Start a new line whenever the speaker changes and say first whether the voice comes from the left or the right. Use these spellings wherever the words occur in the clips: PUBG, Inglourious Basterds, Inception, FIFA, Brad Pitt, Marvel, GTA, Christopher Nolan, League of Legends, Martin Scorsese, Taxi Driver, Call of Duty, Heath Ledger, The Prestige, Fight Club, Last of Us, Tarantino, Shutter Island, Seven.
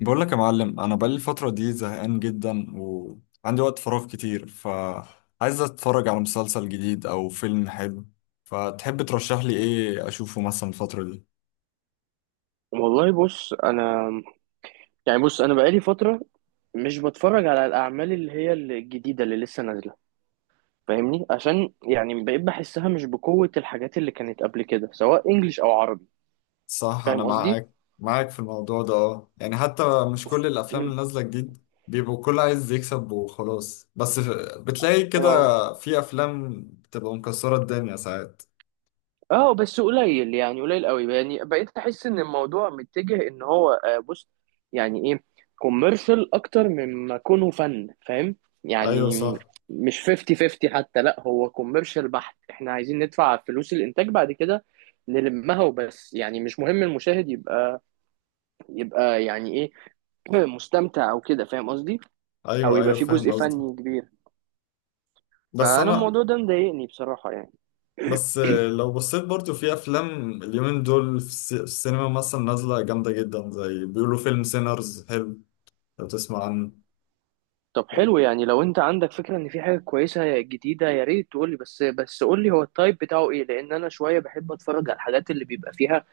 left: بقول لك يا معلم، انا بقالي الفتره دي زهقان جدا وعندي وقت فراغ كتير، فعايز اتفرج على مسلسل جديد او فيلم حلو. فتحب ترشح لي ايه اشوفه مثلا الفتره دي؟
right: والله بص انا بقالي فتره، مش بتفرج على الاعمال اللي هي الجديده اللي لسه نازله. فاهمني؟ عشان يعني بقيت بحسها مش بقوه الحاجات اللي كانت قبل كده، سواء انجليش او عربي.
left: صح، انا
right: فاهم قصدي.
left: معاك في الموضوع ده. اه يعني حتى مش كل الافلام
right: مم.
left: اللي نازله جديد بيبقوا كل عايز يكسب وخلاص، بس بتلاقي كده
right: اه
left: في افلام بتبقى مكسره الدنيا ساعات.
right: اه. بس قليل، يعني قليل قوي. يعني بقيت احس ان الموضوع متجه ان هو، بص، يعني ايه، كوميرشال اكتر مما كونه فن. فاهم
left: ايوه
right: يعني؟
left: صح.
right: مش 50 50 حتى، لا هو كوميرشال بحت. احنا عايزين ندفع فلوس الانتاج بعد كده نلمها وبس، يعني مش مهم المشاهد يبقى يعني ايه، مستمتع او كده. فاهم قصدي؟ او
left: ايوه
right: يبقى
left: ايوه
right: في جزء
left: فاهم قصدك.
right: فني كبير.
left: بس
right: فانا
left: انا،
right: الموضوع ده مضايقني بصراحة يعني.
left: بس لو بصيت برضو في افلام اليومين دول في في السينما مثلا نازله جامده جدا، زي بيقولوا فيلم سينرز حلو، لو تسمع عنه.
right: طب حلو، يعني لو انت عندك فكرة ان في حاجة كويسة جديدة يا ريت تقولي. بس قولي هو التايب بتاعه ايه، لان انا شوية بحب اتفرج على الحاجات اللي بيبقى فيها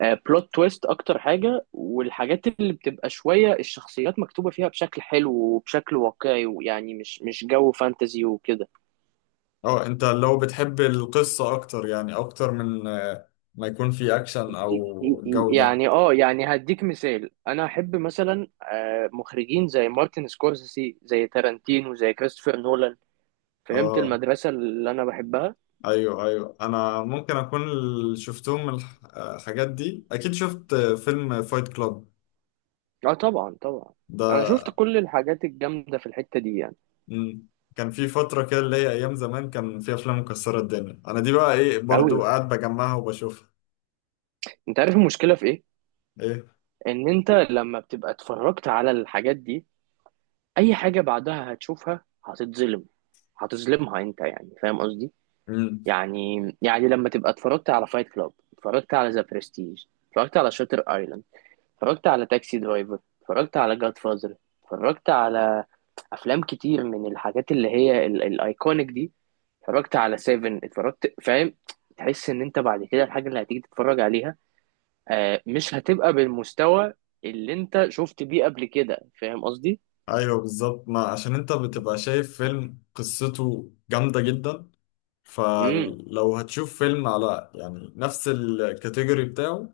right: بلوت تويست اكتر حاجة، والحاجات اللي بتبقى شوية الشخصيات مكتوبة فيها بشكل حلو وبشكل واقعي، ويعني مش جو فانتزي وكده.
left: اه، انت لو بتحب القصه اكتر، يعني اكتر من ما يكون في اكشن او جوده.
right: يعني اه، يعني هديك مثال، انا احب مثلا مخرجين زي مارتن سكورسيزي، زي تارانتينو، زي كريستوفر نولان. فهمت
left: اه
right: المدرسة اللي انا بحبها.
left: ايوه ايوه، انا ممكن اكون اللي شفتهم من الحاجات دي. اكيد شفت فيلم فايت كلاب
right: اه طبعا طبعا، انا شفت
left: ده.
right: كل الحاجات الجامده في الحته دي يعني.
left: مم. كان في فترة كده اللي هي أيام زمان كان في أفلام مكسرة الدنيا، أنا دي بقى إيه
right: قوي.
left: برضو قاعد بجمعها وبشوفها.
right: انت عارف المشكله في ايه؟
left: إيه؟
right: ان انت لما بتبقى اتفرجت على الحاجات دي، اي حاجه بعدها هتشوفها هتتظلم، هتظلمها انت. يعني فاهم قصدي؟
left: مم.
right: يعني يعني لما تبقى اتفرجت على فايت كلاب، اتفرجت على ذا برستيج، اتفرجت على شاتر ايلاند، اتفرجت على تاكسي درايفر، اتفرجت على جاد فازر، اتفرجت على افلام كتير من الحاجات اللي هي الايكونيك دي، اتفرجت على سيفن، اتفرجت. فاهم؟ تحس ان انت بعد كده الحاجه اللي هتيجي تتفرج عليها مش هتبقى بالمستوى اللي انت شفت بيه قبل كده. فاهم قصدي؟
left: أيوه بالظبط، ما عشان أنت بتبقى شايف فيلم قصته جامدة جدا،
right: امم
left: فلو هتشوف فيلم على يعني نفس الكاتيجوري بتاعه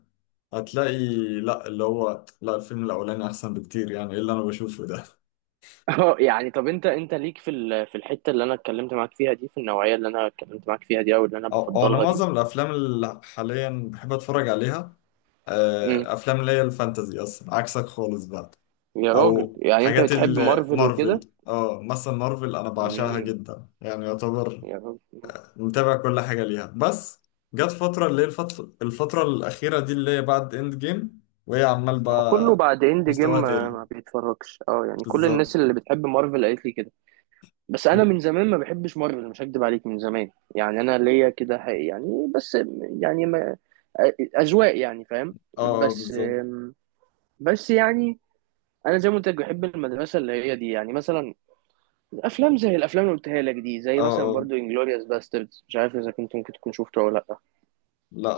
left: هتلاقي، لا اللي هو لا، الفيلم الأولاني أحسن بكتير. يعني إيه اللي أنا بشوفه ده؟
right: اه يعني، طب انت انت ليك في في الحته اللي انا اتكلمت معاك فيها دي، في النوعيه اللي انا اتكلمت معاك فيها دي او اللي انا
left: أو أنا
right: بفضلها دي؟
left: معظم الأفلام اللي حاليا بحب أتفرج عليها
right: امم.
left: أفلام اللي هي الفانتازي، أصلا عكسك خالص بقى.
right: يا راجل،
left: او
right: يعني انت
left: حاجات
right: بتحب مارفل وكده؟
left: المارفل، اه مثلا مارفل انا بعشقها
right: امم.
left: جدا، يعني يعتبر
right: يا راجل،
left: متابع كل حاجه ليها. بس جت فتره اللي هي الفتره الاخيره دي اللي هي بعد اند جيم وهي عمال
right: ما هو كله
left: بقى
right: بعد اند
left: مستواها
right: جيم ما
left: تقل.
right: ما بيتفرجش. اه يعني كل
left: بالظبط.
right: الناس اللي بتحب مارفل قالت لي كده. بس انا من
left: م-
right: زمان ما بحبش مارفل، مش هكدب عليك. من زمان يعني انا ليا كده يعني بس، يعني ما اذواق يعني. فاهم؟
left: اه اه
right: بس،
left: بالظبط.
right: بس يعني انا زي ما قلت لك بحب المدرسه اللي هي دي، يعني مثلا افلام زي الافلام اللي قلتها لك دي، زي
left: اه
right: مثلا
left: اه.
right: برضو انجلوريوس باستردز. مش عارف اذا كنت ممكن تكون شفته او لا.
left: لا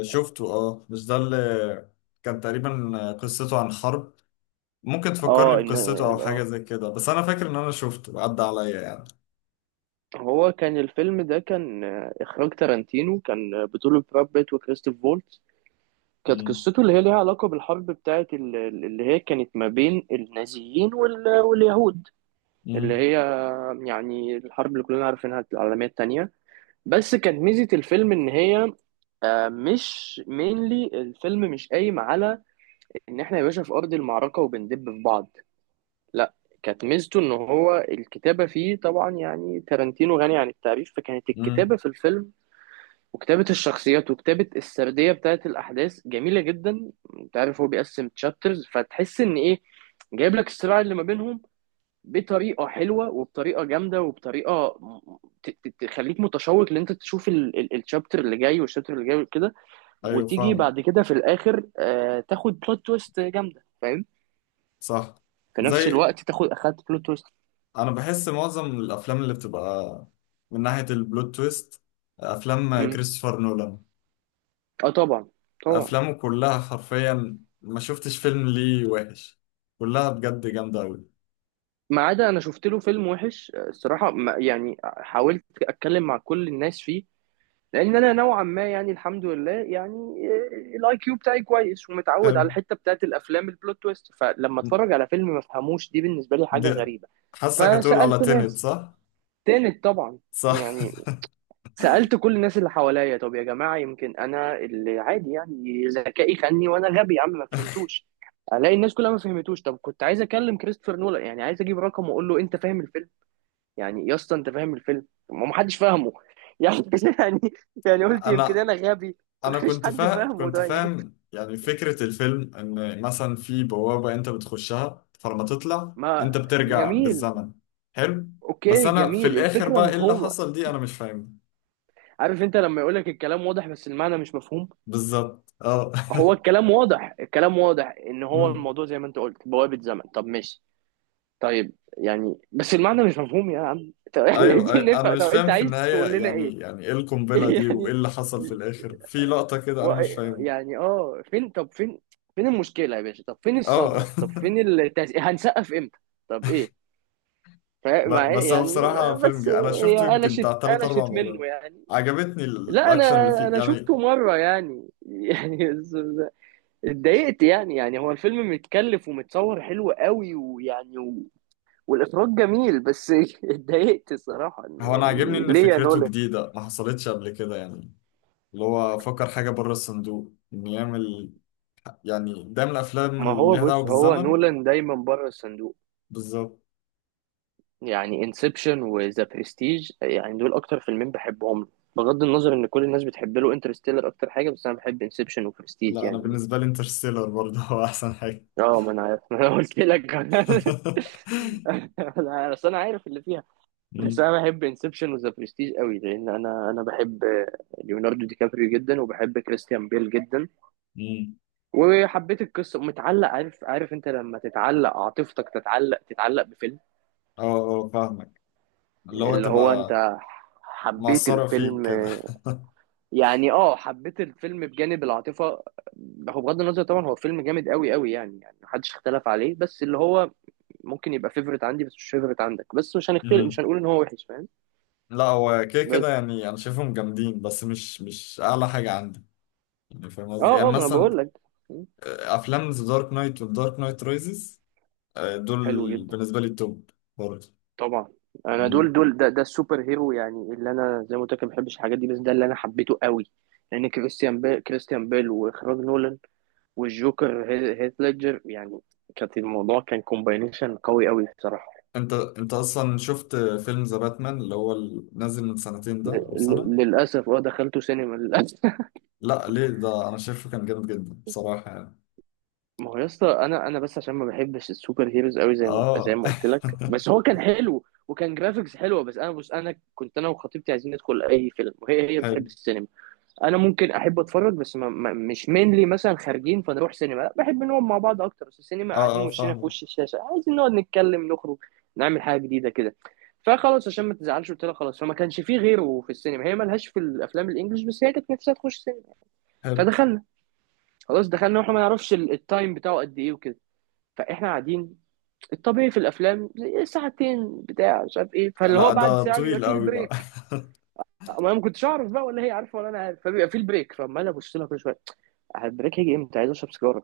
left: شفته. اه، مش ده اللي كان تقريبا قصته عن حرب؟ ممكن تفكرني
right: اه
left: بقصته او حاجه
right: اه،
left: زي كده، بس انا فاكر ان انا شفته عدى عليا يعني.
right: هو كان الفيلم ده كان إخراج تارانتينو، كان بطولة براد بيت وكريستوف فولتز. كانت
left: مم.
right: قصته اللي هي ليها علاقة بالحرب بتاعة اللي هي كانت ما بين النازيين واليهود. اللي
left: مم.
right: هي يعني الحرب اللي كلنا عارفينها، العالمية التانية. بس كانت ميزة الفيلم إن هي مش مينلي الفيلم مش قايم على ان احنا يا باشا في ارض المعركه وبندب في بعض. لا، كانت ميزته ان هو الكتابه فيه. طبعا يعني تارانتينو غني عن التعريف، فكانت الكتابه
left: مم.
right: في الفيلم وكتابة الشخصيات وكتابة السردية بتاعت الأحداث جميلة جدا. أنت عارف هو بيقسم تشابترز، فتحس إن إيه، جايب لك الصراع اللي ما بينهم بطريقة حلوة وبطريقة جامدة وبطريقة تخليك متشوق إن أنت تشوف الشابتر اللي جاي والشابتر اللي جاي وكده.
left: ايوه
right: وتيجي
left: فاهم.
right: بعد كده في الآخر تاخد بلوت تويست جامدة. فاهم؟
left: صح.
right: في نفس
left: زي،
right: الوقت تاخد، أخدت بلوت تويست.
left: انا بحس معظم الافلام اللي بتبقى من ناحية البلوت تويست، افلام
right: مم.
left: كريستوفر نولان.
right: أه طبعا طبعا.
left: افلامه كلها حرفيا ما شفتش فيلم ليه وحش، كلها بجد جامدة أوي.
right: ما عدا أنا شفت له فيلم وحش الصراحة يعني حاولت أتكلم مع كل الناس فيه، لان انا نوعا ما يعني الحمد لله يعني الاي كيو بتاعي كويس، ومتعود
left: حلو
right: على الحته بتاعت الافلام البلوت تويست، فلما اتفرج على فيلم ما فهموش دي بالنسبه لي حاجه
left: دي.
right: غريبه.
left: حاسك هتقول على
right: فسالت
left: تينت،
right: ناس
left: صح؟
right: تاني طبعا.
left: صح.
right: يعني سالت كل الناس اللي حواليا، طب يا جماعه يمكن انا اللي عادي يعني ذكائي خاني وانا غبي يا عم ما فهمتوش. الاقي الناس كلها ما فهمتوش. طب كنت عايز اكلم كريستوفر نولان، يعني عايز اجيب رقم واقول له انت فاهم الفيلم؟ يعني يا اسطى انت فاهم الفيلم؟ ما محدش فاهمه يعني. يعني يعني قلت يمكن
left: انا
right: انا غبي.
left: انا
right: مفيش حد فاهمه،
left: كنت
right: طيب.
left: فاهم يعني فكرة الفيلم ان مثلا في بوابة انت بتخشها، فلما تطلع
right: ما
left: انت بترجع
right: جميل.
left: بالزمن. حلو. بس
right: اوكي
left: انا في
right: جميل،
left: الاخر
right: الفكره
left: بقى ايه اللي
right: مفهومه.
left: حصل دي، انا مش فاهم.
right: عارف انت لما يقولك الكلام واضح بس المعنى مش مفهوم؟
left: بالظبط اه.
right: هو الكلام واضح، الكلام واضح ان هو
left: أمم.
right: الموضوع زي ما انت قلت بوابه زمن، طب ماشي. طيب يعني بس المعنى مش مفهوم يا عم، طب احنا
left: ايوه
right: عايزين
left: أيوة. انا
right: نفهم، طب
left: مش
right: انت
left: فاهم في
right: عايز تقول
left: النهاية،
right: لنا ايه؟
left: يعني يعني ايه القنبلة دي وايه
right: يعني
left: اللي حصل في الاخر في لقطة كده انا
right: و...
left: مش فاهمها.
right: يعني اه، فين؟ طب فين، فين المشكلة يا باشا؟ طب فين
left: اه.
right: الصدمة؟ طب فين هنسقف امتى؟ طب ايه مع إيه؟
left: بس هو
right: يعني
left: بصراحة فيلم
right: بس
left: جي. انا
right: هي
left: شفته يمكن
right: قلشت
left: بتاع تلات اربع
right: قلشت منه
left: مرات.
right: يعني.
left: عجبتني
right: لا
left: الاكشن
right: انا،
left: اللي فيه
right: انا
left: يعني.
right: شفته مرة يعني. يعني اتضايقت يعني. يعني هو الفيلم متكلف ومتصور حلو قوي، ويعني والاخراج جميل، بس اتضايقت الصراحة. إن
left: هو انا عاجبني
right: يعني
left: ان
right: ليه يا
left: فكرته
right: نولان؟
left: جديده، ما حصلتش قبل كده يعني، اللي هو فكر حاجه بره الصندوق ان يعمل، يعني ده من الافلام
right: ما
left: اللي
right: هو
left: ليها
right: بص،
left: دعوه
right: هو
left: بالزمن.
right: نولان دايما بره الصندوق.
left: بالظبط.
right: يعني انسبشن وذا برستيج، يعني دول اكتر فيلمين بحبهم له، بغض النظر ان كل الناس بتحب له انترستيلر اكتر حاجه، بس انا بحب انسبشن وبرستيج
left: لا انا
right: يعني.
left: بالنسبه لي انترستيلر برضه هو احسن حاجه.
right: اه ما انا عارف، ما انا قلت لك. انا اصل انا عارف اللي فيها. بس
left: أمم.
right: انا بحب انسبشن وذا برستيج قوي، لان انا بحب ليوناردو دي كابريو جدا، وبحب كريستيان بيل جدا.
left: أمم.
right: وحبيت القصه، متعلق. عارف انت لما تتعلق عاطفتك، تتعلق بفيلم،
left: اه اه فاهمك. اللي هو
right: اللي هو
left: تبقى
right: انت حبيت
left: مأثره فيك
right: الفيلم.
left: كده.
right: يعني اه، حبيت الفيلم بجانب العاطفه. هو بغض النظر طبعا هو فيلم جامد قوي قوي يعني، يعني محدش اختلف عليه. بس اللي هو ممكن يبقى فيفرت عندي بس مش فيفرت عندك، بس مش هنختلف، مش
left: أمم.
right: هنقول ان هو وحش. فاهم؟
left: لا هو كده كده
right: بس
left: يعني انا شايفهم جامدين، بس مش اعلى حاجه عندي، يعني فاهم قصدي.
right: اه
left: يعني
right: اه، ما انا
left: مثلا
right: بقول لك.
left: افلام ذا دارك نايت والدارك نايت رايزز،
right: حلو
left: دول
right: جدا.
left: بالنسبة لي التوب برضه.
right: طبعا انا دول
left: مم.
right: دول ده ده السوبر هيرو يعني، اللي انا زي ما قلت لك ما بحبش الحاجات دي، بس ده اللي انا حبيته قوي. لان كريستيان بيل واخراج نولان، والجوكر هيث ليدجر يعني، كانت الموضوع كان كومباينيشن قوي قوي بصراحه.
left: انت اصلا شفت فيلم ذا باتمان اللي هو نازل من سنتين ده او سنة؟
right: للاسف اه، دخلته سينما للاسف.
left: لا ليه، ده انا شايفه كان جامد جدا بصراحة يعني.
right: ما هو يا اسطى، انا بس عشان ما بحبش السوبر هيروز قوي زي ما
left: اه.
right: قلت لك، بس هو كان حلو وكان جرافيكس حلوه. بس انا بص، انا كنت انا وخطيبتي عايزين ندخل اي فيلم، وهي
left: حلو.
right: بتحب السينما. انا ممكن احب اتفرج بس ما مش مينلي مثلا خارجين فنروح سينما، لا بحب نقعد مع بعض اكتر. بس السينما
left: اه
right: قاعدين
left: اه
right: وشنا في
left: فاهمك.
right: وش الشاشه، عايزين نقعد نتكلم، نخرج نعمل حاجه جديده كده. فخلاص عشان ما تزعلش قلت لها خلاص، فما كانش فيه غيره في السينما، هي ملهاش في الافلام الانجليش، بس هي كانت نفسها تخش سينما،
left: حلو.
right: فدخلنا. خلاص دخلنا واحنا ما نعرفش التايم بتاعه قد ايه وكده. فاحنا قاعدين، الطبيعي في الافلام زي ساعتين بتاع مش عارف ايه، فاللي
left: لا
right: هو بعد
left: ده
right: ساعه بيبقى
left: طويل
right: فيه
left: قوي بقى.
right: البريك. ما انا ما كنتش اعرف بقى، ولا هي عارفه ولا انا عارف، فبيبقى فيه البريك. فعمال ابص لها كل شويه، البريك هيجي امتى؟ عايز اشرب سيجاره،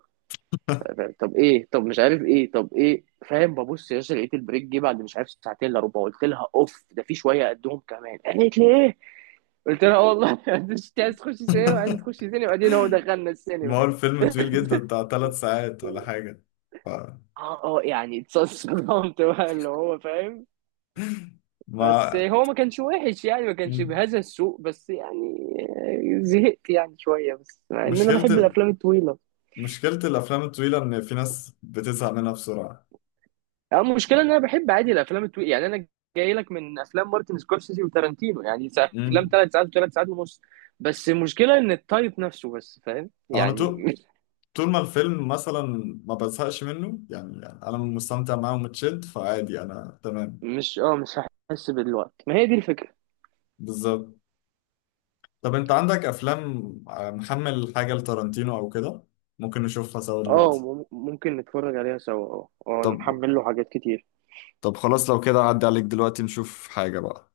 right: طب ايه، طب مش عارف ايه، طب ايه". فاهم؟ ببص يا باشا، لقيت البريك جه بعد مش عارف ساعتين الا ربع. قلت لها اوف ده في شويه قدهم كمان. قالت لي ايه؟ قلت لها اه والله. انت عايز تخش سينما، عايز تخش سينما، بعدين هو دخلنا السينما.
left: ما هو الفيلم طويل جدا بتاع 3 ساعات ولا حاجة. ف...
right: اه اه، يعني اتصدمت بقى. اللي هو فاهم. بس
left: ما.
right: هو ما كانش وحش يعني، ما كانش
left: مم.
right: بهذا السوء، بس يعني زهقت يعني شويه، بس مع ان انا
left: مشكلة
right: بحب
left: ال...
right: الافلام الطويله.
left: مشكلة الأفلام الطويلة إن في ناس بتزهق منها بسرعة.
right: يعني المشكله ان انا بحب عادي الافلام الطويله، يعني انا جاي لك من افلام مارتن سكورسيزي وتارانتينو، يعني افلام
left: مم.
right: 3 ساعات وثلاث ساعات ونص. بس المشكله ان التايب نفسه، بس فاهم
left: أو أنا
right: يعني.
left: تو،
right: مش
left: طول ما الفيلم مثلا ما بزهقش منه يعني، يعني انا مستمتع معاه ومتشد، فعادي انا تمام.
right: اه مش هحس بالوقت، ما هي دي الفكره.
left: بالظبط. طب انت عندك افلام محمل حاجة لتارانتينو او كده ممكن نشوفها سوا
right: اه
left: دلوقتي؟
right: ممكن نتفرج عليها سوا، اه اه انا
left: طب
right: محمل له حاجات كتير.
left: طب خلاص لو كده عدي عليك دلوقتي نشوف حاجة بقى.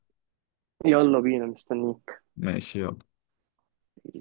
right: يلا بينا مستنيين.
left: ماشي يلا.